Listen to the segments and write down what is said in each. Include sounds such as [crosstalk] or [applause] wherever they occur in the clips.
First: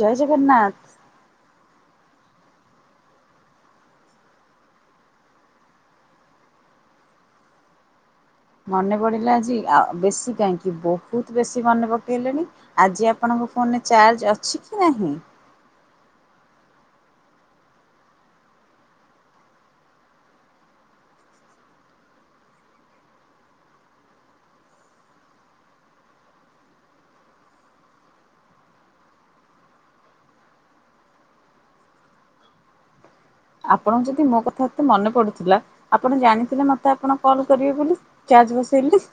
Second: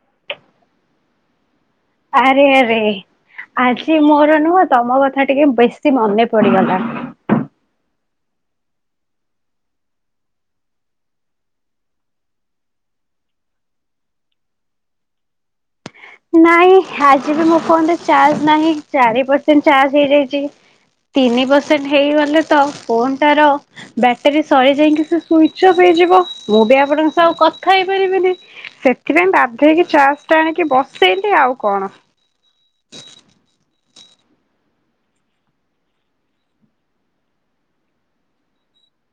ଜୟ ଜଗନ୍ନାଥ। ଆରେ ଆରେ ଆଜି ମୋର ନୁହଁ ତମ କଥା ଟିକେ ବେଶୀ ମନେ ପଡିଗଲା। ମନେ ପଡିଲା ଆଜି ବେଶୀ କାହିଁକି ବହୁତ ବେଶୀ ମନେ ପକେଇଲେଣି? ଆଜି ଆପଣଙ୍କ ଫୋନରେ ଚାର୍ଜ ଅଛି କି ନାହିଁ? ନାଇଁ ଆଜି ବି ମୋ ଫୋନ୍ ରେ ଚାର୍ଜ ନାହିଁ ଚାରି ପରସେଣ୍ଟ ଚାର୍ଜ ହେଇଯାଇଛି। ତିନି ପସେଣ୍ଟ ହେଇଗଲେ ତ ଫୋନ୍ ଟାର ବଟେରୀ ସରିଯାଇକି ସୁଇଚ ଅଫ୍ ହେଇଯିବ ମୁଁ ବି ଆପଣଙ୍କ ସହ କଥା ହେଇପାରିବିନି। ସେଥିପାଇଁ ବାଧ୍ୟହେଇକି ଚାର୍ଜ ଟା ଆଣିକି ବସେଇଲି ଆଉ କଣ। ଆପଣଙ୍କୁ ଯଦି ମୋ କଥା ଏତେ ମନେ ପଡୁଥିଲା ଆପଣ ଜାଣିଥିଲେ ମତେ ଆପଣ କଲ୍ କରିବେ ବୋଲି ଆ ଚାର୍ଜ ବସେଇଲି।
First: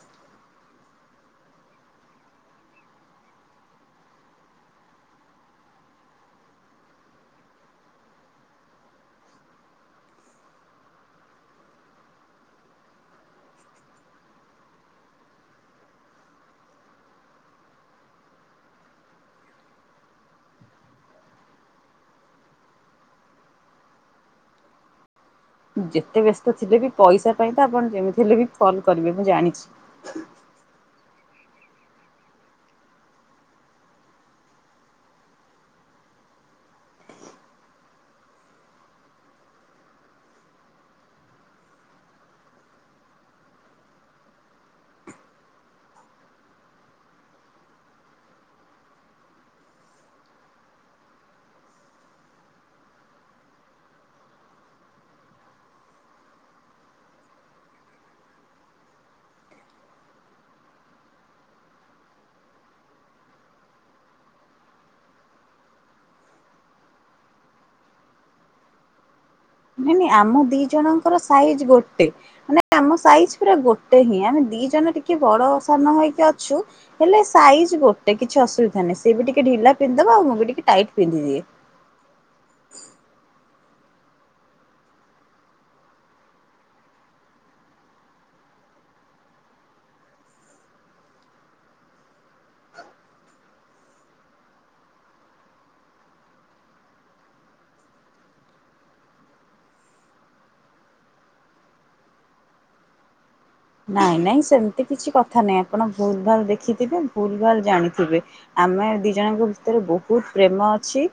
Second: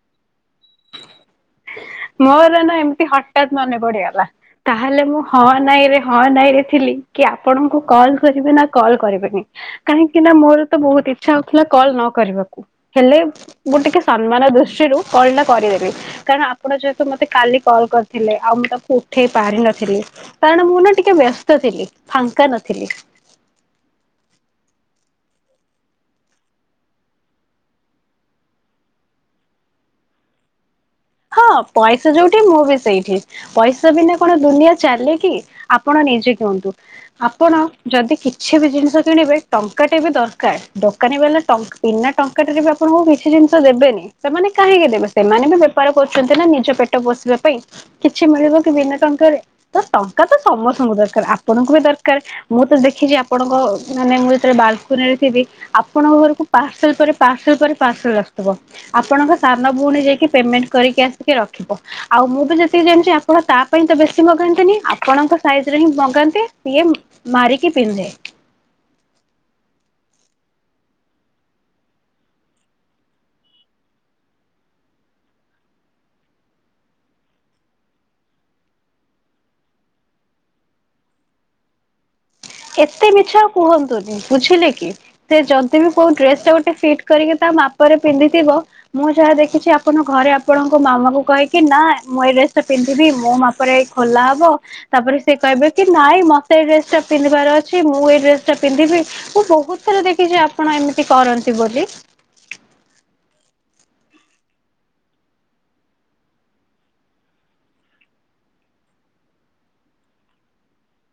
[inaudible] ମୋର ନା ଏମିତି ହଠାତ ମନେ ପଡିଗଲା। ତାହେଲେ ମୁଁ ହଁ ନାଇଁ ରେ ହଁ ନାଇଁ ରେ ଥିଲି କି ଆପଣଙ୍କୁ କଲ କରିଵି ନା କଲ୍ କରିବିନି। କାହିଁକି ନା ମୋର ତ ବହୁତ ଇଚ୍ଛା ହଉଥିଲା କଲ୍ ନ କରିବାକୁ। ହେଲେ ମୁଁ ଗୋ ଟିକେ ସମ୍ମାନ ଦୃଷ୍ଟିରୁ କଲ୍ ଟା କରିଦେବି କାରଣ ଆପଣ ଯେହେତୁ ମତେ କାଲି କଲ କରିଥିଲେ ଆଉ ମୁଁ ତାକୁ ଉଠେଇ ପାରି ନଥିଲି। କାରଣ ମୁଁ ନା ଟିକେ ବ୍ୟସ୍ତ ଥିଲି ଫାଙ୍କା ନଥିଲି। ଯେତେ ବ୍ୟସ୍ତ ଥିଲେ ବି ପଇସା ପାଇଁ ତ ଆପଣ ଯେମିତି ହେଲେ ବି ଫୋନ୍ କରିବେ ମୁଁ ଜାଣିଛି। ହଁ ପଇସା ଯୋଉଠି ମୁଁ ବି ସେଇଠି। ପଇସା ବିନା କଣ ଦୁନିଆ ଚାଲେ କି ଆପଣ ନିଜେ କୁହନ୍ତୁ? ଆପଣ ଯଦି କିଛି ବି ଜିନିଷ କିଣିବେ ଟଙ୍କାଟେ ବି ଦରକାର ଦୋକାନୀ ବାଲା ଟ ବିନା ଟଙ୍କା ଟେରେ ବି ଆପଣଙ୍କୁ କିଛି ଜିନିଷ ଦେବେନି ସେମାନେ କାହିଁକି ଦେବେ ସେମାନେ ବି ବେପାର କରୁଛନ୍ତି ନା ନିଜ ପେଟ ପୋଷିବା ପାଇଁ କିଛି ମିଳିବ କି ବିନା ଟଙ୍କା ରେ। ତ ଟଙ୍କା ତ ସମସ୍ତଙ୍କୁ ଦରକାର ଆପଣଙ୍କୁ ବି ଦରକାର। ମୁଁ ତ ଦେଖିଛି ଆପଣଙ୍କ ମାନେ ମୁଁ ଯେତବେଳେ ବାଲକୁନୀରେ ଥିବି ଆପଣଙ୍କ ଘରକୁ ପାର୍ସଲ ପରେ ପାର୍ସଲ ପରେ ପାର୍ସଲ ଆସୁଥିବ। ଆପଣଙ୍କ ସାନ ଭଉଣୀ ଯାଇକି ପେମେଣ୍ଟ କରିକି ଆସିକି ରଖିବ। ଆଉ ମୁଁ ବି ଯେତିକି ଜାଣିଛି ଆପଣ ତା ପାଇଁ ତ ବେଶୀ ମଗାନ୍ତିନି ଆପଣଙ୍କ ସାଇଜ ରେ ହିଁ ମଗାନ୍ତି ସିଏ ମାରି କିି ପିନ୍ଧେ। ନାଇ ନାଇ ଆମ ଦି ଜଣଙ୍କର ସାଇଜି ଗୋଟେ। ମାନେ ଆମ ସାଇଜି ପୁରା ଗୋଟେ ହିଁ ଆମେ ଦି ଜଣ ଟିକେ ବଡ ସାନ ହେଇକି ଅଛୁ। ହେଲେ ସାଇଜ୍ ଗୋଟେ କିଛି ଅସୁବିଧା ନାହିଁ ସେ ବି ଟିକେ ଢିଲା ପିନ୍ଧଦବ ଆ ମୁଁ ବି ଟିକେ ଟାଇଟ୍ ପିନ୍ଧିଦିଏ। ଏତେ ମିଛ ଆଉ କୁହନ୍ତୁନି ବୁଝିଲେ କି? ସେ ଯଦି ବି କୋଉ ଡ୍ରେସ ଟା ଗୋଟେ ଫିଟ କରିକି ତା ମାପରେ ପିନ୍ଧିଥିବ। ମୁଁ ଯାହା ଦେଖିଛି ଆପଣ ଘରେ ଆପଣଙ୍କ ମାମା କୁ କହିକି, ନା ମୁଁ ଏଇ ଡ୍ରେସ ଟା ପିନ୍ଧିବି ମୋ ମାପ ପରେ ଖୋଲା ହବ। ତାପରେ ସେ କହିବେ କି ନାଇଁ ମତେ ଏ ଡ୍ରେସ ଟା ପିନ୍ଧିବାର ଅଛି। ମୁଁ ଏ ଡ୍ରେସ ଟା ପିନ୍ଧିବି। ମୁଁ ବହୁତ ଥର ଦେଖିଛି ଆପଣ ଏମିତି କରନ୍ତି ବୋଲି। ନାଇଁ ନାଇଁ ସେମିତି କିଛି କଥା ନାଇଁ। ଆପଣ ଭୁଲ ଭାଲ ଦେଖିଥିବେ। ଭୁଲ ଭାଲ ଜାଣିଥିବେ। ଆମେ ଦି ଜଣଙ୍କ ଭିତରେ ବହୁତ ପ୍ରେମ ଅଛି।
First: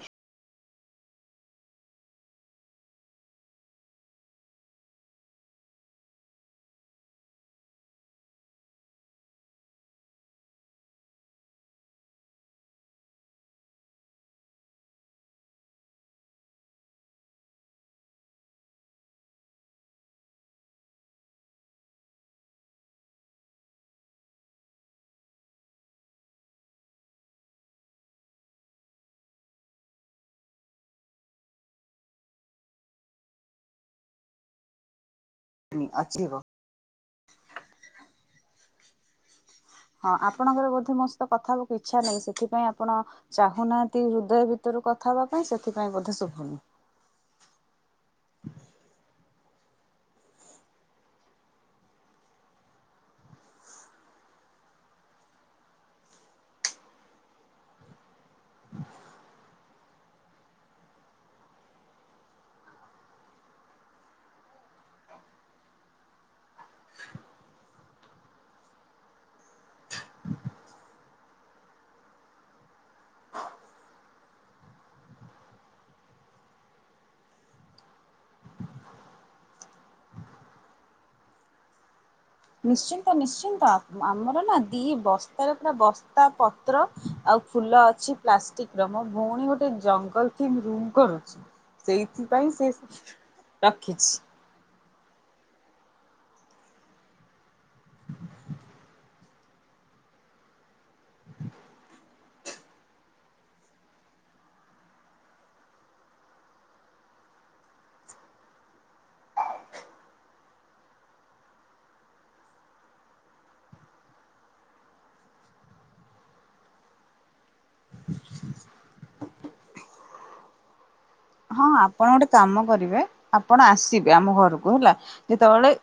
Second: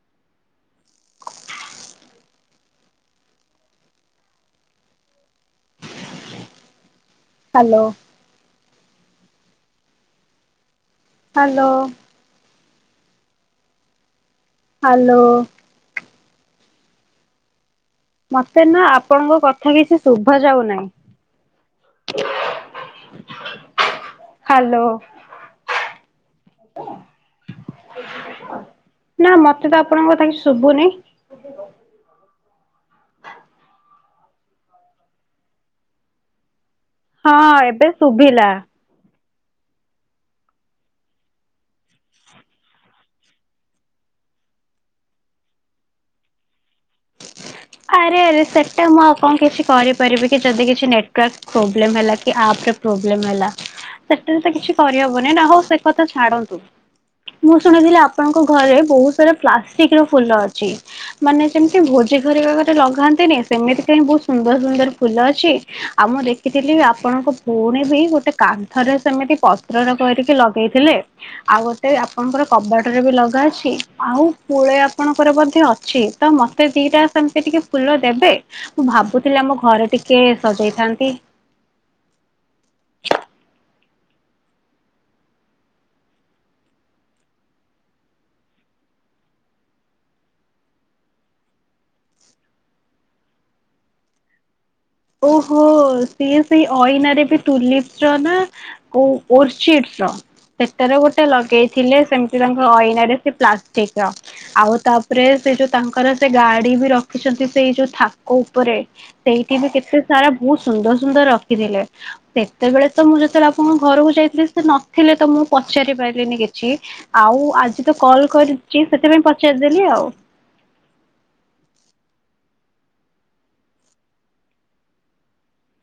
ହ୍ୟାଲୋ। ହ୍ୟାଲୋ। ହାଲୋ ମତେ ନା ଆପଣଙ୍କ କଥା କିଛି ଶୁଭା ଯାଉ ନାହିଁ। ହ୍ୟାଲୋ। ନା ମତେ ତ ଆପଣଙ୍କ କଥା କିଛି ଶୁଭୁନି। [inaudible] ହୁଁ ଆଚିବ। ହଁ ଏବେ ଶୁଭିଲା। ହଁ ଆପଣଙ୍କର ବୋଧେ ମୋ ସହିତ କଥା ହେବାକୁ ଇଚ୍ଛା ନାହିଁ। ସେଥିପାଇଁ ଆପଣ ଚାହୁଁନାହାନ୍ତି ହୃଦୟ ଭିତରୁ କଥା ହେବା ପାଇଁ। ସେଥିପାଇଁ ବୋଧେ ଶୁଭୁନି। ଆରେ ଆରେ ସେଟା ମୁଁ ଆଉ କଣ କିଛି କରି କରିପାରିବିକି ଯଦି କିଛି ନେଟୱର୍କ ପ୍ରୋବ୍ଲେମ ହେଲା କି ଆପରେ ପ୍ରୋବ୍ଲେମ ହେଲା। ସେଥେରେ ତ କିଛି କରିହବନି ନା। ହଉ ସେ କଥା ଛାଡନ୍ତୁ। ମୁଁ ଶୁଣିଥିଲି ଆପଣଙ୍କ ଘରେ ବହୁତ ସାରା ପ୍ଲାଷ୍ଟିକ ର ଫୁଲ ଅଛି। ମାନେ ଯେମିତି ଭୋଜି ଘରିକା ଘରେ ଲଗାନ୍ତିନି? ସେମିତି କା ହିଁ ବହୁତ ସୁନ୍ଦର ସୁନ୍ଦର ଫୁଲ ଅଛି। ଆମ ଦେଖ ଦେଖଥିଲି ଆପଣଙ୍କ ଭଉଣୀ ବି ଗୋଟେ କାନ୍ଥରେ ସେମିତି ପତ୍ରର କରିକି ଲଗେଇଥିଲେ। ଆଉ ଗୋଟେ ଆପଣଙ୍କର କବାଟରେ ବି ଲଗା ଅଛି। ଆଉ ପୁଳେ ଆପଣଙ୍କର ମଧ୍ୟ ଅଛି। ତ ମତେ ମତେ ଦିଟା ସେମିତି ଟିକେ ଫୁଲ ଦେବେ? ମୁଁ ଭାବୁଥିଲି ଆମ ଘରେ ଟିକେ ସଜେଇଥାନ୍ତି। ନିଶ୍ଚିନ୍ତ ନିଶ୍ଚିନ୍ତ। ଆମର ନା ଦି ବସ୍ତାରେ ପୁରା ବସ୍ତା ତ୍ର ଆଉ ଫୁଲ ଅଛି ପ୍ଲାଷ୍ଟିକ ର। ମୋ ଭଉଣୀ ଗୋଟେ ଜଙ୍ଗଲ [unintelligible] କରୁଛି। ସେଇଥିପାଇଁ ସେ ରଖିଛି। ଓହୋ। ସିଏ ସେଇ ଅଇନାରେ ବି ଟୁଲିପସ ର ନା [unintelligible] ସେଟାର ଗୋଟେ ଲଗେଇଥିଲେ ସେମତି ତାଙ୍କ ଅଇନା ରେ ସେ ପ୍ଲାଷ୍ଟିକ ର। ଆଉ ତାପରେ ସେ ଯୋଉ ତାଙ୍କର ସେ ଗାଡି ବି ରଖିଛନ୍ତି ସେଇ ଯୋଉ ଥାକ ଉପରେ। ସେଇଠି ବି କେତେ ସାରା ବହୁତ ସୁନ୍ଦର ସୁନ୍ଦର ରଖିଥିଲେ। ସେତେବେଳେ ତ ମୁଁ ଯେତେବେଳେ ଆପଣଙ୍କ ଘରକୁ ଯାଇଥିଲି ସେ ନଥିଲେ ତ ମୁଁ ପଚାରି ପାରିଲିନି କିଛି। ଆଉ ଆଜି ତ କଲ କରିଛି ସେଥିପାଇଁ ପଚାରିଦେଲି ଆଉ। ହଁ ଆପଣ ଗୋଟେ କାମ କରିବେ। ଆପଣ ଆସିବେ ଆମ ଘରକୁ ହେଲା। ଯେତେବେଳେ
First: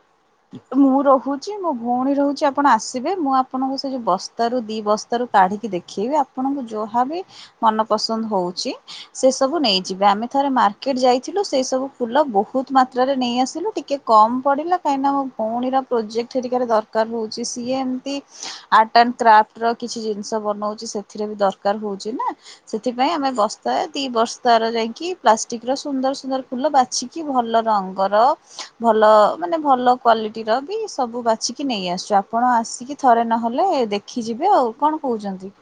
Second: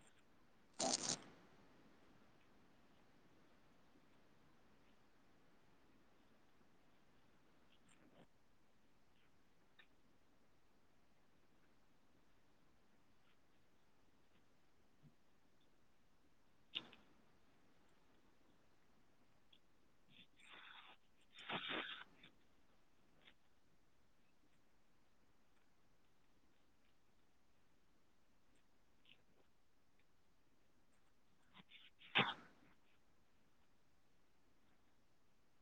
ଆଉ ମୁଁ ରହୁଛି, ମୋ ଭଉଣୀ ରହୁଛି, ଆପଣ ଆସିବେ, ମୁଁ ଆପଣଙ୍କୁ ସେ ଯୋଉ ବ ବ ସ୍ତାରୁ, ଦି ବସ୍ତ ରୁ, କାଢିକି ଦେଖେଇବି ଆପଣଙ୍କୁ ଯାହା ବି ମନ ପସନ୍ଦ ହଉଛି ସେ ସବୁ ନେଇଯିବେ। ଆମେ ଥରେ ମାର୍କେଟ ଯାଇଥିଲୁ। ସେଇ ସବୁ ଫୁଲ ବହୁତ ମାତ୍ରାରେ ନେଇ ଆସିଲୁ। ଟିକେ କମ ପଡିଲା। କାହିଁକିନା ମୋ ଭଉଣୀର ପ୍ରୋଜେକ୍ଟ ହେରିକା ରେ ଦରକାର ହଉଛି। ସିଏ ଏମିତି ଆର୍ଟ ଆଣ୍ଡ କ୍ରାଫ୍ଟ ର କିଛି ଜିନିଷ ବନଉଛି ସେଥିରେ ବି ଦରକାର ହଉଛି ନା। ସେଥିପାଇଁ ଆମେ ବସ୍ତାଏ ଦି ବସ୍ତାର ଯାଇକି ପ୍ଲାଷ୍ଟିକ ର ସୁନ୍ଦର ସୁନ୍ଦର ଫୁଲ ବାଛିକି, ଭଲ ରଙ୍ଗର, ଭଲ ମାନେ ଭଲ କ୍ୱଲିଟିର ବି ସବୁ ବାଛିିକି ନେଇ ଆସୁଛୁ। ଆପଣ ଆସିକି ଥରେ ନହେଲେ ଦେଖ ଦେଖି ଯିବେ ଆଉ କଣ କହୁଛନ୍ତି?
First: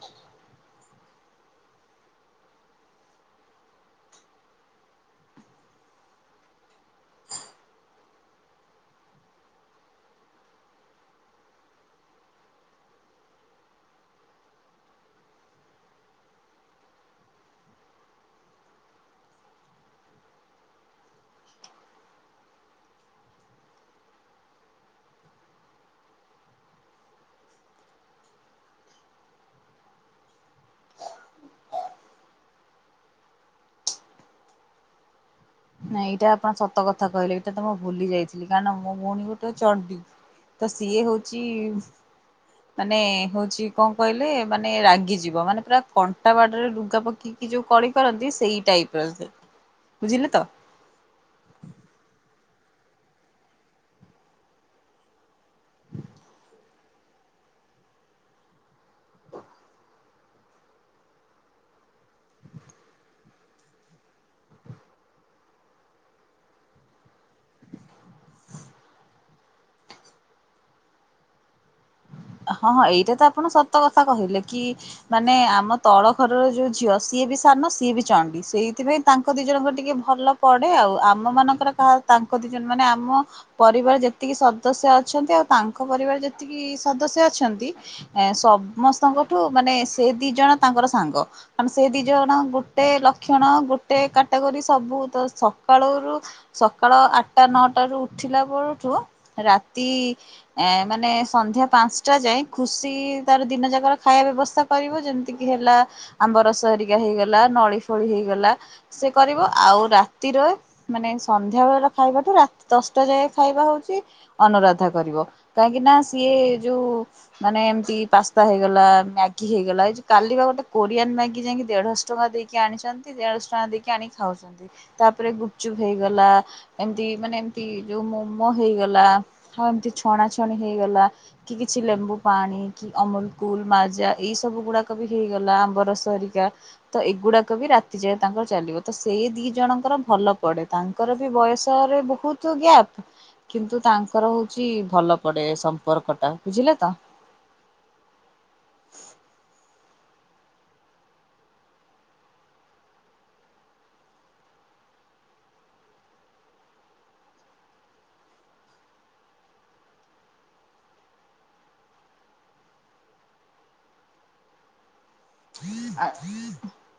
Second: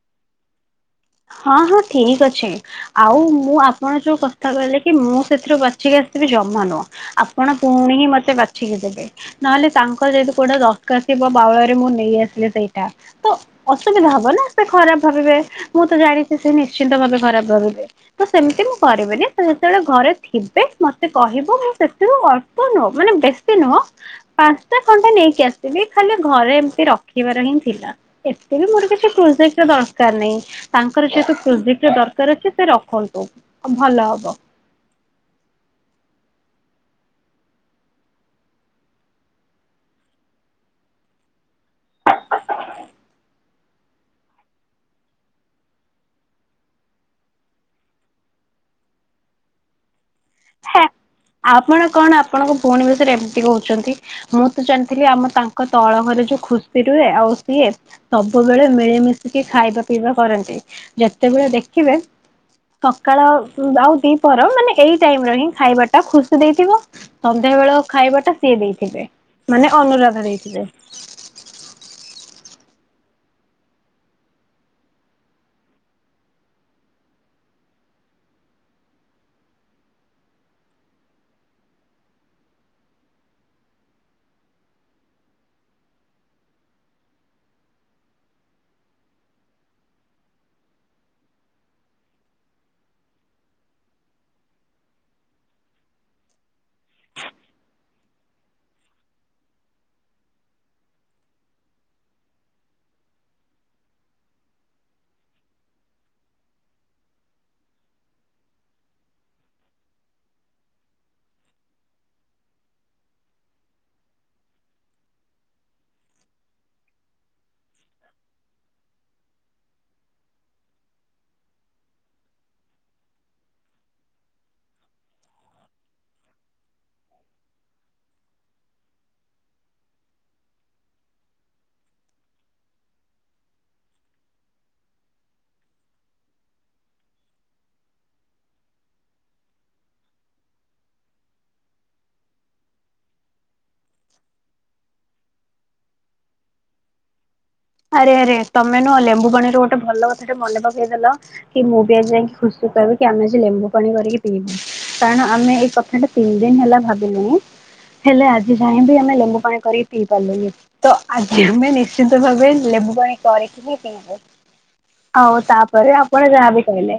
ହଁ ହଁ ଠିକ ଅଛେ। ଆଉ ମୁଁ ଆପଣ ଯୋଉ କଥା କହିଲେ କି ମୁଁ ସେଥିରୁ ବାଛିକି ଆସିଥିବି ଜମା ନୁହଁ। ଆପଣ ପୁଣି ହିଁ ମତେ ବାଛିକି ଦେବେ। ନହେଲେ ତାଙ୍କ ଯଦତି କୋଉଟା ଦରଖ ଶିବ ବାଉଳରେ ମୁଁ ନେଇଆସିଲି ସେଇଟା। ତ ଅସୁବିଧା ହବ ନା ସେ ଖରାପ ଭାବିବେ ମୁଁ ତ ଜାଣିଛି ସେ ନିଶ୍ଚିନ୍ତ ଭାବେ ଖରାପ ଭାବିବେ। ତ ସେମିତି ମୁଁ କରିବିନି ତ ସେତେବେଳେ ଘରେ ଥିବେ ମତେ କହିବ ମୁଁ ସେଥିରୁ ଅଳ୍ପ ନୁହଁ ମାନେ ବେ ସେ ନୁହଁ ପାଞ୍ଚଟା ଖଣ୍ଡେ ନେଇକି ଆସିବି ଖାଲି ଘରେ ଏମିତି ରଖିବାର ହିଁ ଥିଲା। ଏତେ ବି ମୋର କିଛି ପ୍ରୋଜେକ୍ଟ ର ଦରକାର ନାହିଁ। ତାଙ୍କର ଯେହେତୁ ପ୍ରୋକ୍ ଦରକାର ଅଛି ସେ ରଖନ୍ତୁ ଭଲ ହବ। ନାଇଁ ଏଇଟା ଆପଣ ସତ କଥା କହିଲେ ଏଇଟା ତ ମୁଁ ଭୁଲି ଯାଇଥିଲି କାରଣ ମୋ ଭଉଣୀ ଗୋଟେ ଚଣ୍ଡୀ ତ ସିଏ ହଉଛି ମାନେ ହଉଛି କଣ କହିଲେ ମାନେ ରାଗିଯିବ ମାନେ ପୁରା କଣ୍ଟା ବାଡରେ ଲୁଗା ପକି କେଇକି ଯୋଉ କଳି କରନ୍ତି ସେଇ ଟାଇପର ସେ ବୁଝିଲେ ତ? ହେ ଆପଣ କଣ ଆପଣଙ୍କ ଭଉଣୀ ଭଷୟରେ ଏମିତି କହୁଛନ୍ତି। ମୁଁ ତ ଜାଣିଥିଲି ଆମ ତାଙ୍କ ତଳ ଘରେ ଯୋଉ ଖୁସି ରୁହେ ଆଉ ସିଏ ସବୁବେଳେ ମିଳିମିଶିକି ଖାଇବା ପିଇବା କରନ୍ତି ଯେତେବେଳେ ଦେଖିବେ ସକାଳ ଆଉ ଦିପହର ମାନେ ଏଇ ଟାଇମରେ ହିଁ ଖାଇବା ଟା ଖୁସି ଦେଇଥିବ ସନ୍ଧ୍ୟା ବେଳ ଖାଇବା ଟା ସିଏ ଦେଇଥିବ। ମାନେ ଅନୁରାଧା ଦେଇଥିବେ। ହଁ ହଁ ଏଇଟା ତ ଆପଣ ସତ କଥା କହିଲେ କି ମାନେ ଆମ ତଳ ଘରର ଯୋଉ ଝିଅ ସିଏ ବି ସାନ ସିଏ ବି ଚଣ୍ଡି ସେଇଥିପାଇଁ ତାଙ୍କ ଦି ଜଣଙ୍କ ଟିକେ ଭଲ ପଡେ ଆଉ ଆମ ମାନଙ୍କର କାହା ତାଙ୍କ ଦି ଜଣ ମାନେ ଆମ ପରିବାର ଯେତିକି ସଦସ୍ୟ ଅଛନ୍ତି ଆଉ ତାଙ୍କ ପରିବାର ଯେତିକି ସଦସ୍ୟ ଅଛନ୍ତି ଏ ସମସ୍ତଙ୍କଠୁ ମାନେ ସେ ଦି ଜଣ ତାଙ୍କର ସାଙ୍ଗ। ମାନେ ଦି ଜଣ ଗୋଟେ ଲକ୍ଷଣ ଗୋଟେ କାଟାଗୋରି ସବୁ ତ ସକାଳରୁ ସକାଳ ଆଠଟା ନଅଟା ରୁ ଉଠିଲା ପରଠୁ ରାତି ଏ ମାନେ ସନ୍ଧ୍ୟା ପାଞ୍ଚ ଞ୍ଚଟା ଯାଏ ଖୁସି ତାର ଦିନ ଯାକର ଖାଇବା ବ୍ୟବସ୍ଥା କରିବ ଯେମିତିକି ହେଲା ଆମ୍ବ ରସହରିକା ହେଇଗଲା ନଳିଫଳି ହେଇଗଲା ସେ କରିବ ଆଉ ରାତିରେ ମାନେ ସନ୍ଧ୍ୟାବେେଳର ଖାଇବାଠୁ ରାତି ଦଶଟା ଯାଏ ଖାଇବା ହଉଛି ଅନୁରାଧା କରିବ କାହିଁକି ନା ସିଏ ଯୋଉ ମାନେ ଏମିତି ପାସ୍ତା ହେଇଗଲା ମ୍ୟାଗି ହେଇଗଲା ଏ ଯଉ କାଲି ବା ଗୋଟେ କୋରିଆନ୍ ମ୍ୟାଗି ଯାଇକି ଦେଢଶହ ଟଙ୍କା ଦେଇକି ଆଣିଛନ୍ତି ଦେଢ଼ଶହ ଟଙ୍କା ଦେଇକି ଆଣିି ଖାଉଛନ୍ତି ତାପରେ ଗୁପଚୁପ ହେଇଗଲା ଏମତି ମାନେ ଏମତି ଯୋଉ ମମୋ ହେଇଗଲା ଆଉ ଏମତି ଛଣା ଛଣି ହେଇଗଲା କି କିଛି ଲେମ୍ବୁ ପାଣି ଅମୁଲକୁୁଲ ମାଜା ଏଇ ସବୁ ଗୁଡାକ ବି ହେଇଗଲା ଆମ୍ବରସ ହରିକା ତ ଏଗୁଡାକ ବି ରାତି ଯାଏ ତାଙ୍କର ଚାଲିବ ତ ସେଇ ଦି ଜଣଙ୍କର ଭଲ ପଡେ ତାଙ୍କ ତାଙ୍କର ବି ବୟସରେ ବହୁତ ଗ୍ୟାପ୍ କିନ୍ତୁ ତାଙ୍କର ହଉଛି ଭଲ ପଡେ ସମ୍ପର୍କ ଟା ବୁଝିଲେ ତ? ଆରେ ଆରେ ତମେ ନୁହଁ ଲେମ୍ବୁ ପାଣିରୁ ଗୋଟେ ଭଲ କଥାଟେ ମନେ ପକେଇଦେଲ। କି ମୁଁ ବି ଆଜି ଯାଇକି ଖୁସିକି କହିବି କି ଆମେ ଆଜି ଲେମ୍ବୁପାଣି କରିକି ପିଇବୁ। କାରଣ ଆମେ ଏଇ କଥାଟା ତିନି ଦିନ ହେଲା ଭାବିଲୁଣି। ହେଲେ ଆଜି ଯାଏ ବି ଆମେ ଲେମ୍ବୁପାଣି କରିକି ପିଇ ପାରିଲୁନ ତ ଆଜି ଆମେ ନିଶ୍ଚିିତ ଭାବେ ଲେମ୍ବୁପାଣି କରିକିରି ପିଇବୁ ଆଉ ତାପରେ ଆପଣ ଯାହାବି କହିଲେ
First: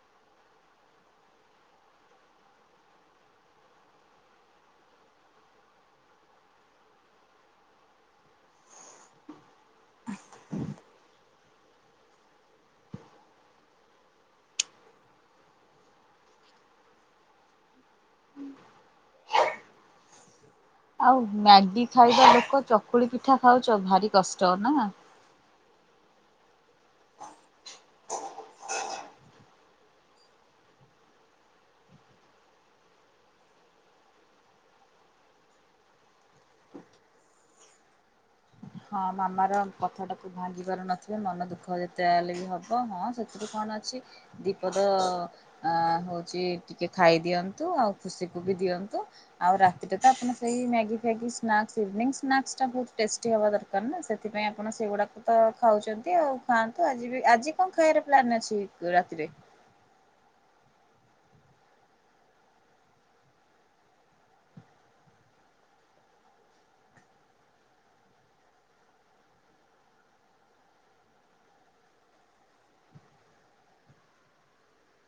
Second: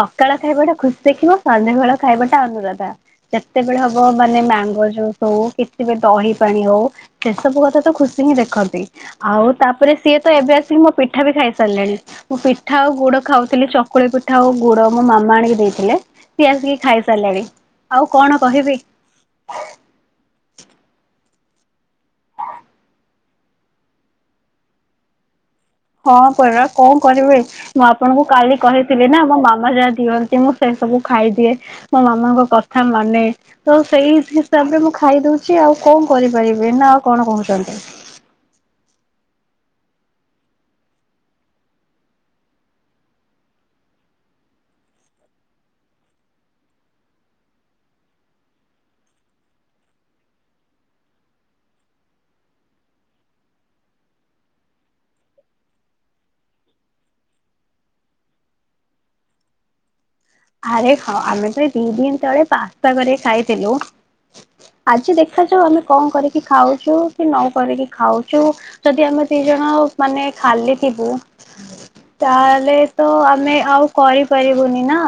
ସକାଳ ଖାଇବାଟା ଖୁସି ଦେଖିଲେ ସନ୍ଧ୍ୟାବେଳ ଖାଇବାଟା ଅନୁରାଧା। ଯେତେବେଳେ ହବ ମାନେ ମ୍ୟାଙ୍ଗୋଜୁସ୍ ହଉ କିଛିବି ଦହିପାଣି ହଉ ସେ ସବୁ କଥା ତ ଖୁସି ହିଁ ଦେଖନ୍ତି। ଆଉ ତାପରେ ସେ ତ ଏବେ ଆସିକି ମୋ ପିଠା ବି ଖାଇସାରିଲାଣି। ମୁଁ ପିଠା ଆଉ ଗୁଡ ଖାଉଥିଲି ଚକୁଳିପିଠା ଆଉ ଗୁଡ। ମୋ ମାମା ଆଣିକି ଦେଇଥିଲେ। ସିଏ ଆଣିକି ଟିକେ ଖାଇ ସାରିଲାଣି। ଆଉ କଣ କହିବି? [inaudible] ଆଉ ମ୍ୟାଗି ଖାଇବା ଲୋକ ଚକୁଳିପିଠା ଖାଉଚ। ଭାରି କଷ୍ଟ ନା? ହଁ ପରା କଣ କରିବେ? ମୁଁ ଆପଣଙ୍କୁ କାଲି କହିଥିଲି ନା ମୋ ମାମା ଯାହା ଦିଅନ୍ତି ମୁଁ ସେ ସବୁ ଖାଇଦିଏ। ମୋ ମାମାଙ୍କ କଥା ମାନେ। ତ ସେଇ ହିସାବରେ ମୁଁ ଖାଇଦଉଛି ଆଉ କଣ କରିପାରିବି? ନା ଆଉ କଣ କହୁଛନ୍ତି? ହଁ ମାମାର କଥାଟାକୁ ଭାଙ୍ଗିିବାର ନଥିଲା। ମନ ଦୁଃଖ ଯେତେ ଯା ହେଲେ ବି ହବ। ହଁ ସେ ରୁ କଣ ଅଛି? ଦି ପଦ ଆଁ ହଉଛି ଟିକେ ଖାଇଦିଅନ୍ତୁ। ଆଉ ଖୁସିକୁ ବି ଦିଅନ୍ତୁ। ଆଉ ରାତିରେ ତ ଆପଣ ସେଇ ମ୍ୟାଗି, ଫ୍ୟାଗି ସ୍ନାକ୍ସ, ଇଭିନିଙ୍ଗ ସ୍ନାକ୍ସଟା ବହୁତ ଟେଷ୍ଟି ହବା ଦର କାର ନା। ସେଥିପାଇଁ ଆପଣ ସେଗୁଡାକ ତ ଖାଉଛନ୍ତି ଆଉ ଖାଆନ୍ତୁ। ଆଜି ବି ଆଜି କଣ ଖାଇବାର ପ୍ଲାନ ଅଛି? ରାତିରେ? ଆରେ ହଁ। ଆମେ ତ ଏଇ ଦି ଦିନ ତଳେ ପାସ୍ତା କରି ଖାଇଥିଲୁ। ଆଜି ଦେଖାଯାଉ ଆମେ କଣ କରିକି ଖାଉଚୁ କି ନ କରିକି ଖାଉଚୁ। ଯଦି ଆମେ ଦି ଜଣ ମାନେ ଖାଲି ଥିବୁ ତାହେଲେ ତ ଆମେ ଆଉ କରିପାରିବୁନି ନା।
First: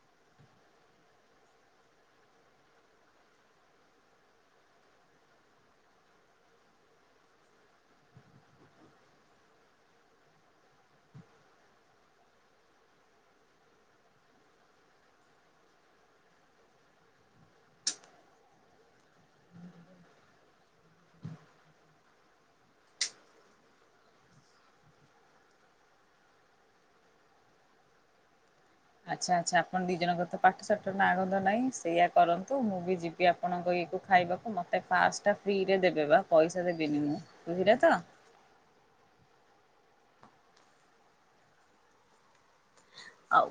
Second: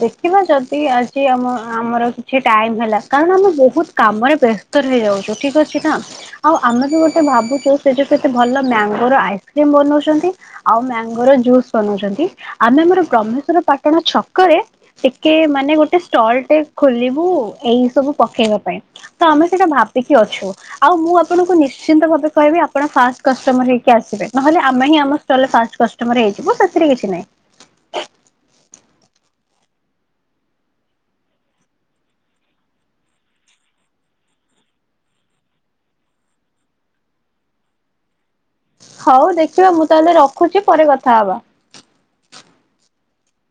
ଦେଖିବ ଯଦି ଆଜି ଆମ ଆମର କିଛି ଟାଇମ ହେଲା, କାରଣ ମୁ ବହୁତ କାମରେ ବ୍ୟ ସ୍ତରେ ରହି ଯାଉଛୁ। ଠିକ ଅଛି ନା? ଆଉ ଆମେ ବି ଗୋଟେ ଭାବୁଚୁ ସେଇଠି କେତେ ଭଲ ମ୍ୟାଙ୍ଗୋ ର ଆଇସ୍କ୍ରିମ ବନଉଛନ୍ତି। ଆଉ ମ୍ୟାଙ୍ଗୋ ର ଜୁସ୍ ବନଉଛନ୍ତି। ଆମେ ଆମର ବ୍ରହ୍ମେଶ୍ୱର ପାାଟଣା ଛକରେ ଟିକେ ମାନେ ଗୋଟେ ଷ୍ଟଲଟେ ଖୋଲିବୁ ଏଇ ସବୁ ପକେଇବା ପାଇଁ। ତ ଆମେ ସେଇଟା ଭାବିକି ଅଛୁ। ଆଉ ମୁଁ ଆପଣଙ୍କୁ ନିଶ୍ଚିନ୍ତ ଭାବେ କହିବି ଆପଣ ଫାଷ୍ଟ କଷ୍ଟମର ହେଇକି ଆସିବେ।, ନହେଲେ ଆମେ ହିଁ ଆମ ଷ୍ଟଲରେ ଫାଷ୍ଟ କ ଷ୍ଟମର ହେଇଯିବୁ ସେଥିରେ କିଛି ନାହିଁ। ଆଚ୍ଛା -ଆଚ୍ଛା। ଆପଣ ଦି ଜଣଙ୍କର ତ ପାଠ ଶାଠ ନା ଗନ୍ଧ ନାଇ ସେଇଆ କରନ୍ତୁ। ମୁଁ ବି ଯିବି କି ଆପଣଙ୍କ ଇଏକୁ ଖାଇବାକୁ। ମୋତେ ଫାଷ୍ଟଟା ଫ୍ରିରେ ଦେବେ ବା ପଇସା ଦେବିନିମୁଁ। ବୁଝିଲେ ତ? ହଉ ଦେଖିଆ। ମୁଁ ତାହେଲେ ରଖୁଛି ପରେ କଥା ହବା। ହଉ।